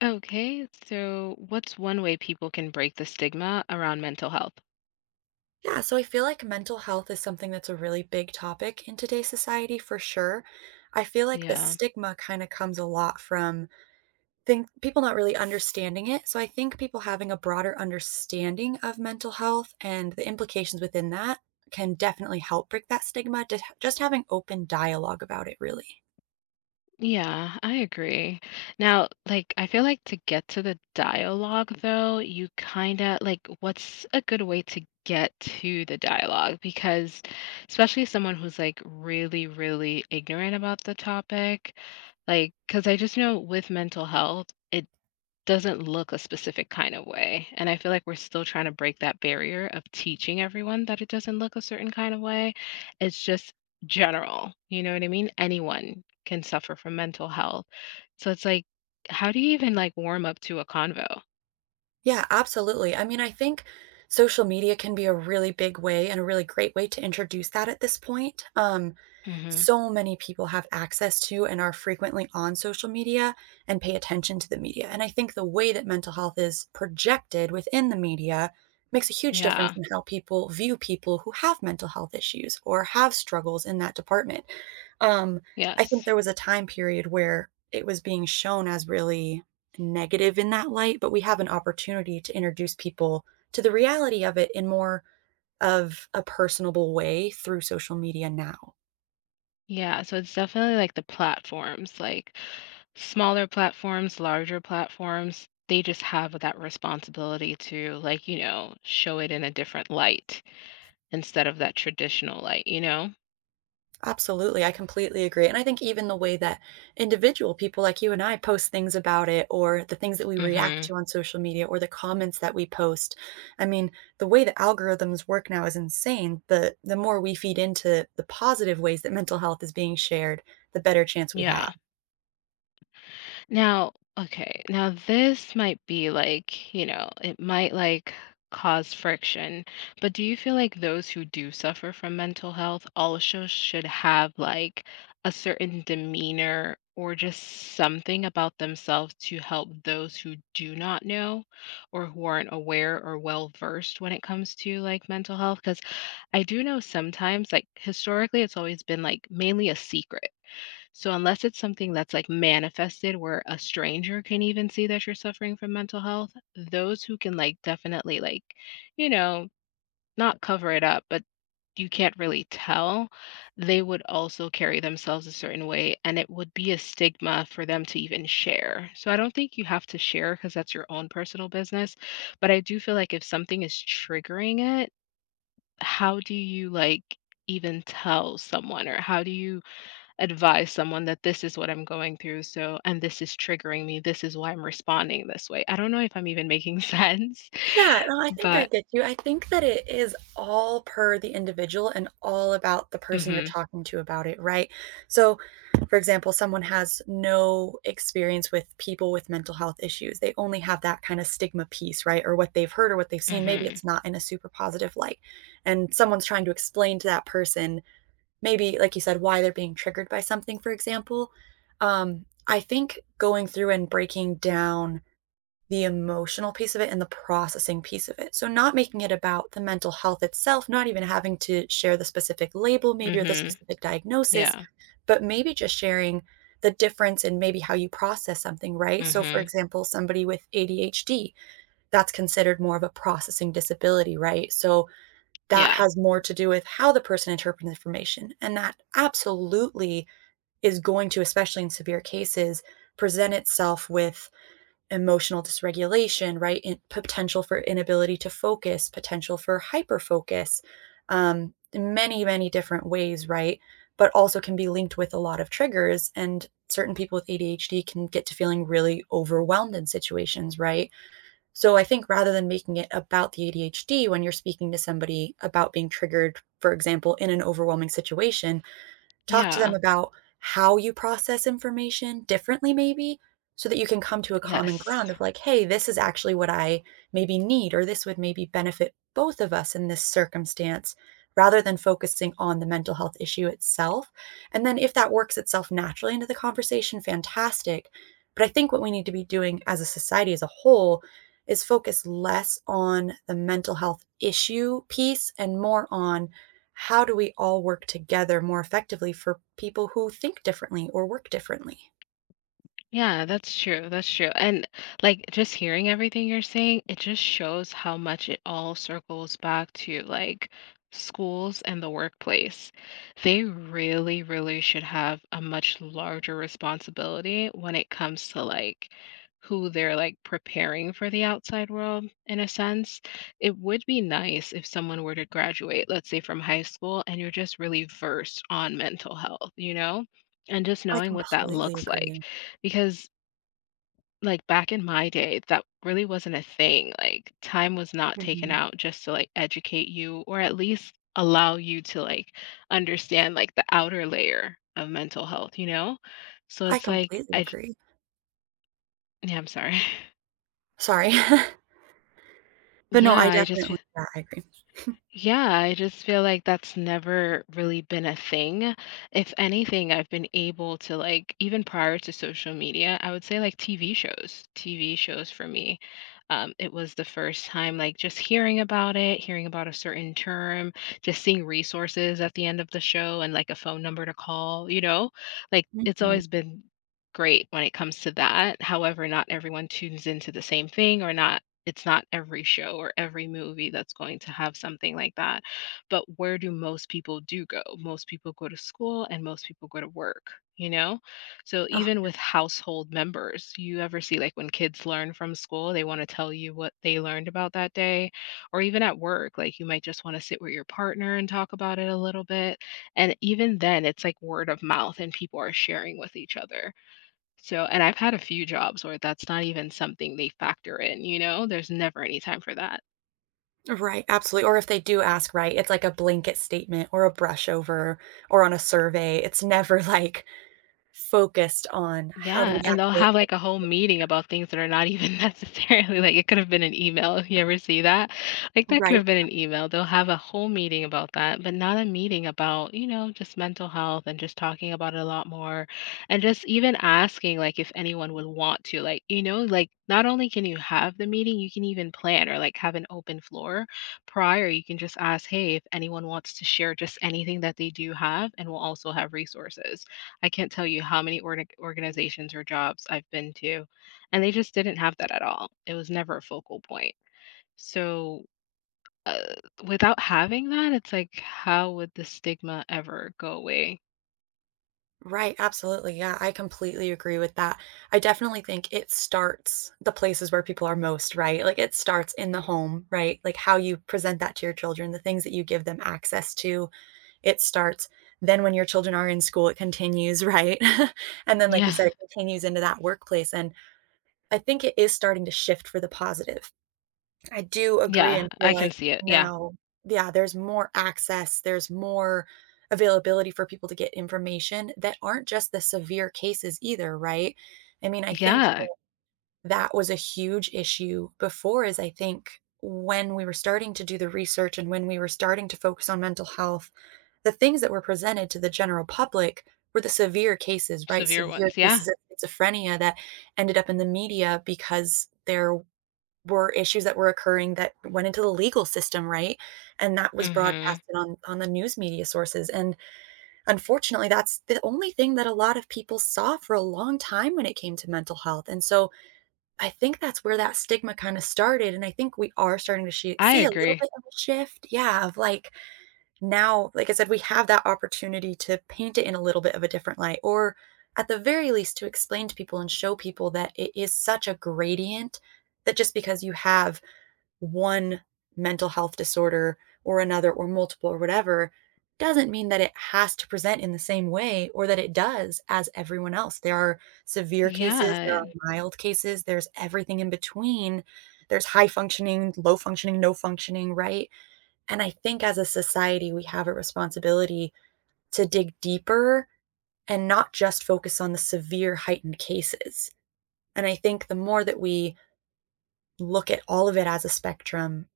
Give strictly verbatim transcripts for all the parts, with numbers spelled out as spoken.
Okay, so what's one way people can break the stigma around mental health? Yeah, so I feel like mental health is something that's a really big topic in today's society for sure. I feel like the Yeah. stigma kind of comes a lot from think people not really understanding it. So I think people having a broader understanding of mental health and the implications within that can definitely help break that stigma. Just just having open dialogue about it, really. Yeah, I agree. Now, like, I feel like to get to the dialogue, though, you kind of like what's a good way to get to the dialogue? Because, especially someone who's like really, really ignorant about the topic, like, because I just know with mental health, it doesn't look a specific kind of way, and I feel like we're still trying to break that barrier of teaching everyone that it doesn't look a certain kind of way. It's just general, you know what I mean? Anyone can suffer from mental health. So it's like, how do you even, like, warm up to a convo? Yeah, absolutely. I mean, I think social media can be a really big way and a really great way to introduce that at this point. Um, Mhm. So many people have access to and are frequently on social media and pay attention to the media. And I think the way that mental health is projected within the media makes a huge difference Yeah. in how people view people who have mental health issues or have struggles in that department. Um, I think Yes. there was a time period where it was being shown as really negative in that light, but we have an opportunity to introduce people to the reality of it in more of a personable way through social media now. Yeah, so it's definitely, like, the platforms, like, smaller platforms, larger platforms, they just have that responsibility to, like, you know, show it in a different light, instead of that traditional light, you know? Absolutely, I completely agree, and I think even the way that individual people like you and I post things about it, or the things that we react Mhm. to on social media, or the comments that we post. I mean, the way that algorithms work now is insane. The the more we feed into the positive ways that mental health is being shared, the better chance we have. Yeah. Now okay, now this might be like, you know, it might, like, cause friction, but do you feel like those who do suffer from mental health also should have, like, a certain demeanor or just something about themselves to help those who do not know or who aren't aware or well versed when it comes to, like, mental health? Because I do know sometimes, like, historically, it's always been, like, mainly a secret. So unless it's something that's, like, manifested where a stranger can even see that you're suffering from mental health, those who can, like, definitely, like, you know, not cover it up, but you can't really tell, they would also carry themselves a certain way, and it would be a stigma for them to even share. So I don't think you have to share because that's your own personal business, but I do feel like if something is triggering it, how do you like even tell someone, or how do you advise someone that this is what I'm going through, so and this is triggering me, this is why I'm responding this way. I don't know if I'm even making sense, Yeah, no, I think I but get you. I think that it is all per the individual and all about the person you're mhm, talking to about it, right? So, for example, someone has no experience with people with mental health issues. They only have that kind of stigma piece, right? Or what they've heard or what they've seen. Maybe mhm, it's not in a super positive light. And someone's trying to explain to that person, maybe, like you said, why they're being triggered by something, for example. Um, I think going through and breaking down the emotional piece of it and the processing piece of it. So, not making it about the mental health itself, not even having to share the specific label, maybe, or the mhm, specific diagnosis, yeah, but maybe just sharing the difference in maybe how you process something, right? So, for mhm, example, somebody with A D H D, that's considered more of a processing disability, right? So, that yeah, has more to do with how the person interprets information. And that absolutely is going to, especially in severe cases, present itself with emotional dysregulation, right? In, potential for inability to focus, potential for hyperfocus, um, in many, many different ways, right? But also can be linked with a lot of triggers. And certain people with A D H D can get to feeling really overwhelmed in situations, right? So I think rather than making it about the A D H D when you're speaking to somebody about being triggered, for example, in an overwhelming situation, talk to them yeah, about how you process information differently maybe, so that you can come to a common ground yes. of like, "Hey, this is actually what I maybe need," or, "This would maybe benefit both of us in this circumstance," rather than focusing on the mental health issue itself, and then if that works itself naturally into the conversation, fantastic, but I think what we need to be doing as a society as a whole is focus less on the mental health issue piece and more on how do we all work together more effectively for people who think differently or work differently? Yeah, that's true. That's true. And like just hearing everything you're saying, it just shows how much it all circles back to like schools and the workplace. They really, really should have a much larger responsibility when it comes to like who they're like preparing for the outside world in a sense. It would be nice if someone were to graduate, let's say from high school, and you're just really versed on mental health, you know? And just I knowing what that completely looks like agree. because, like, back in my day, that really wasn't a thing, like, time was not taken Mhm. out just to, like, educate you or at least allow you to, like, understand, like, the outer layer of mental health, you know? So I it's like completely I j agree. yeah, I'm sorry. Sorry. But no, Yeah, I I just definitely yeah, I agree. Yeah, I just feel like that's never really been a thing. If anything, I've been able to like even prior to social media, I would say like T V shows. T V shows for me, um, it was the first time like just hearing about it, hearing about a certain term, just seeing resources at the end of the show and like a phone number to call, you know? Like it's Mhm. always been great when it comes to that. However, not everyone tunes into the same thing, or not it's not every show or every movie that's going to have something like that. But where do most people do go? Most people go to school and most people go to work, you know? So Oh, even with household members, you ever see like when kids learn from school, they want to tell you what they learned about that day, or even at work, like you might just want to sit with your partner and talk about it a little bit. And even then, it's like word of mouth and people are sharing with each other. So and I've had a few jobs where that's not even something they factor in, you know? There's never any time for that. right, absolutely, or if they do ask, right, it's like a blanket statement or a brush over or on a survey, it's never, like, focused on how do Yeah, we and they'll actually have, like, a whole meeting about things that are not even necessarily like, it could have been an email. If you ever see that? Like, that could Right. have been an email. They'll have a whole meeting about that, but not a meeting about, you know, just mental health and just talking about it a lot more, and just even asking, like, if anyone would want to. Like, you know, like, not only can you have the meeting, you can even plan or, like, have an open floor prior. You can just ask, "Hey, if anyone wants to share just anything that they do have," and we'll also have resources. I can't tell you how many org organizations or jobs I've been to, and they just didn't have that at all. It was never a focal point. So, uh, without having that, it's like, how would the stigma ever go away? Right, absolutely. Yeah, I completely agree with that. I definitely think it starts the places where people are most, right? Like it starts in the home, right? Like how you present that to your children, the things that you give them access to, it starts. Then when your children are in school, it continues, right? And then, like you Yeah. said, it continues into that workplace. And I think it is starting to shift for the positive. I do agree Yeah, and I feel can like see it. Yeah. now yeah, there's more access, there's more availability for people to get information that aren't just the severe cases either, right? I mean, I think Yeah. that was a huge issue before is I think when we were starting to do the research and when we were starting to focus on mental health, the things that were presented to the general public were the severe cases, right? Severe Severe ones. Yeah. cases of schizophrenia that ended up in the media because there were issues that were occurring that went into the legal system, right? And that was Mhm. broadcasted on on the news media sources, and unfortunately, that's the only thing that a lot of people saw for a long time when it came to mental health, and so I think that's where that stigma kinda started, and I think we are starting to she I see a little agree. bit of a shift, yeah, of, like, now, like I said, we have that opportunity to paint it in a little bit of a different light, or at the very least, to explain to people and show people that it is such a gradient that just because you have one mental health disorder or another or multiple or whatever doesn't mean that it has to present in the same way or that it does as everyone else. There are severe cases, there Yeah. are mild cases, there's everything in between. There's high functioning, low functioning, no functioning, right? And I think as a society, we have a responsibility to dig deeper and not just focus on the severe heightened cases. And I think the more that we look at all of it as a spectrum,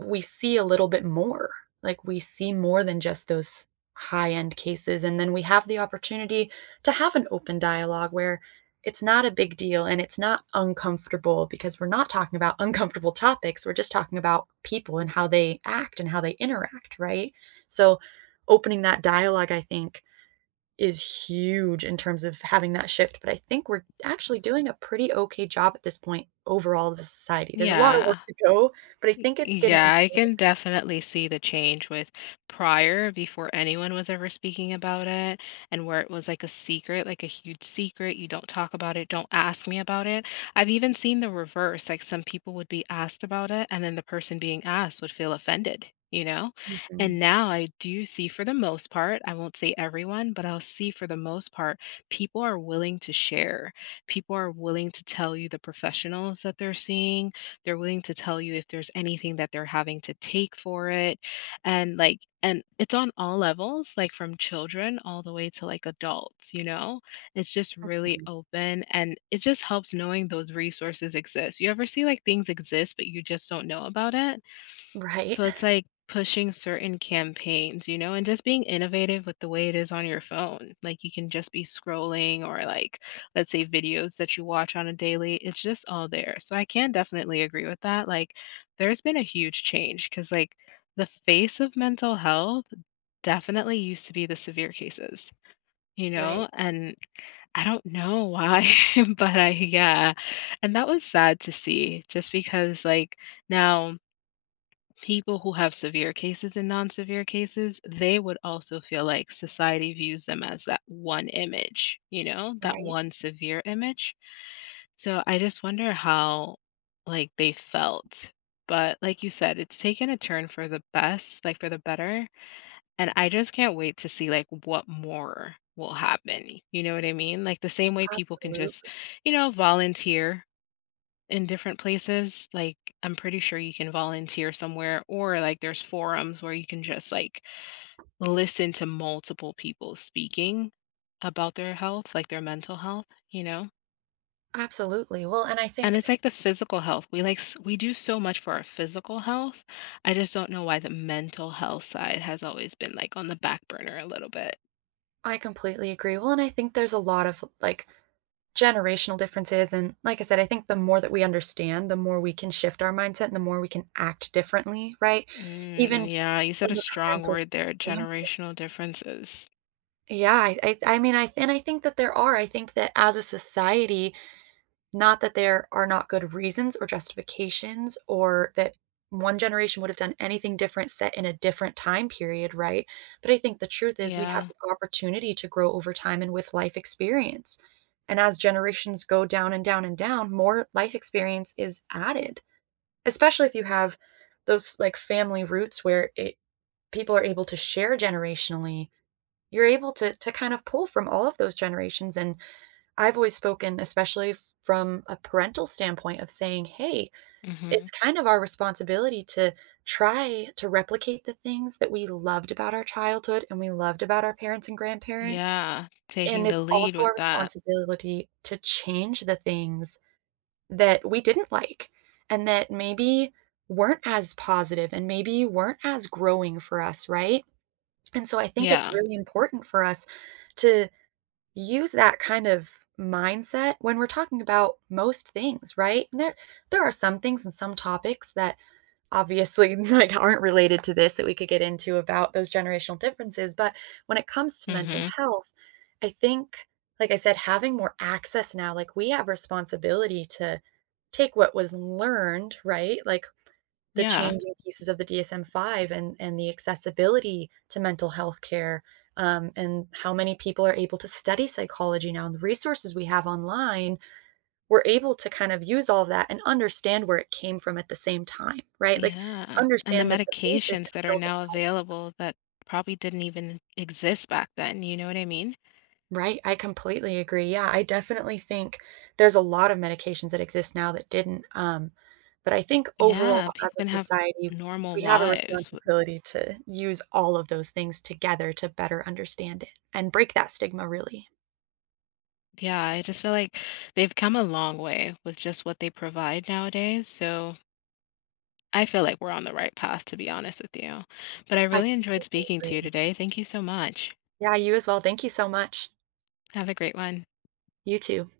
we see a little bit more. Like we see more than just those high end cases. And then we have the opportunity to have an open dialogue where it's not a big deal and it's not uncomfortable because we're not talking about uncomfortable topics. We're just talking about people and how they act and how they interact, right? So opening that dialogue, I think, is huge in terms of having that shift, but I think we're actually doing a pretty okay job at this point overall as a society. There's a lot of work Yeah. to go, but I Y- think it's getting Yeah, I can definitely see the change with prior before anyone was ever speaking about it, and where it was like a secret, like a huge secret. You don't talk about it, don't ask me about it. I've even seen the reverse, like some people would be asked about it, and then the person being asked would feel offended, you know? And Mhm, now I do see for the most part, I won't say everyone, but I'll see for the most part, people are willing to share. People are willing to tell you the professionals that they're seeing, they're willing to tell you if there's anything that they're having to take for it. And like and it's on all levels, like from children all the way to like adults, you know? It's just really mhm. open and it just helps knowing those resources exist. You ever see like things exist but you just don't know about it? Right, So it's like pushing certain campaigns, you know, and just being innovative with the way it is on your phone. Like you can just be scrolling, or like let's say videos that you watch on a daily, it's just all there. So I can definitely agree with that. Like there's been a huge change cuz like the face of mental health definitely used to be the severe cases, you right, know, and I don't know why, but I yeah. And that was sad to see just because like now people who have severe cases and non-severe cases they would also feel like society views them as that one image, you know, that right. one severe image. So I just wonder how like they felt, but like you said, it's taken a turn for the best, like for the better, and I just can't wait to see like what more will happen, you know what I mean, like the same way people can just, absolutely, you know, volunteer in different places. Like, I'm pretty sure you can volunteer somewhere, or like there's forums where you can just like listen to multiple people speaking about their health, like their mental health, you know? absolutely. Well, and I And think it's like the physical health. We like, s- we do so much for our physical health. I just don't know why the mental health side has always been like on the back burner a little bit. I completely agree. Well, and I think there's a lot of, like, generational differences, and like I said, I think the more that we understand, the more we can shift our mindset and the more we can act differently, right? Even Mm, yeah, you said a from a strong parental word there, standpoint. generational differences. Yeah, I I I mean, I and I think that there are. I think that as a society, not that there are not good reasons or justifications or that one generation would have done anything different set in a different time period, right? But I think the truth is we have Yeah. the opportunity to grow over time and with life experience. And as generations go down and down and down, more life experience is added, especially if you have those like family roots where it people are able to share generationally, you're able to to kind of pull from all of those generations, and I've always spoken especially from a parental standpoint of saying, hey, Hmm. it's kind of our responsibility to try to replicate the things that we loved about our childhood and we loved about our parents and grandparents, Yeah, and taking the it's lead also with our that. responsibility to change the things that we didn't like and that maybe weren't as positive and maybe weren't as growing for us, right? And so I think it's Yeah. really important for us to use that kind of mindset when we're talking about most things, right? And there there are some things and some topics that obviously like aren't related to this that we could get into about those generational differences, but when it comes to mental Mhm. health, I think like I said having more access now, like we have responsibility to take what was learned, right? Like the Yeah. changing pieces of the D S M five and and the accessibility to mental health care, um, and how many people are able to study psychology now, and the resources we have online, we're able to kind of use all of that and understand where it came from at the same time, right? Like, Yeah. And the understand that the basis is medications that are still to now help people. available that probably didn't even exist back then, you know what I mean? Right, I completely agree. Yeah, I definitely think there's a lot of medications that exist now that didn't, um, but I think overall Yeah, as people a can have society, normal we have a lives. W- responsibility to use all of those things together to better understand it and break that stigma really. Yeah, I just feel like they've come a long way with just what they provide nowadays. So I feel like we're on the right path, to be honest with you. But I I really enjoyed completely speaking to you agree. today. Thank you so much. Yeah, you as well. Thank you so much. Have a great one. You too.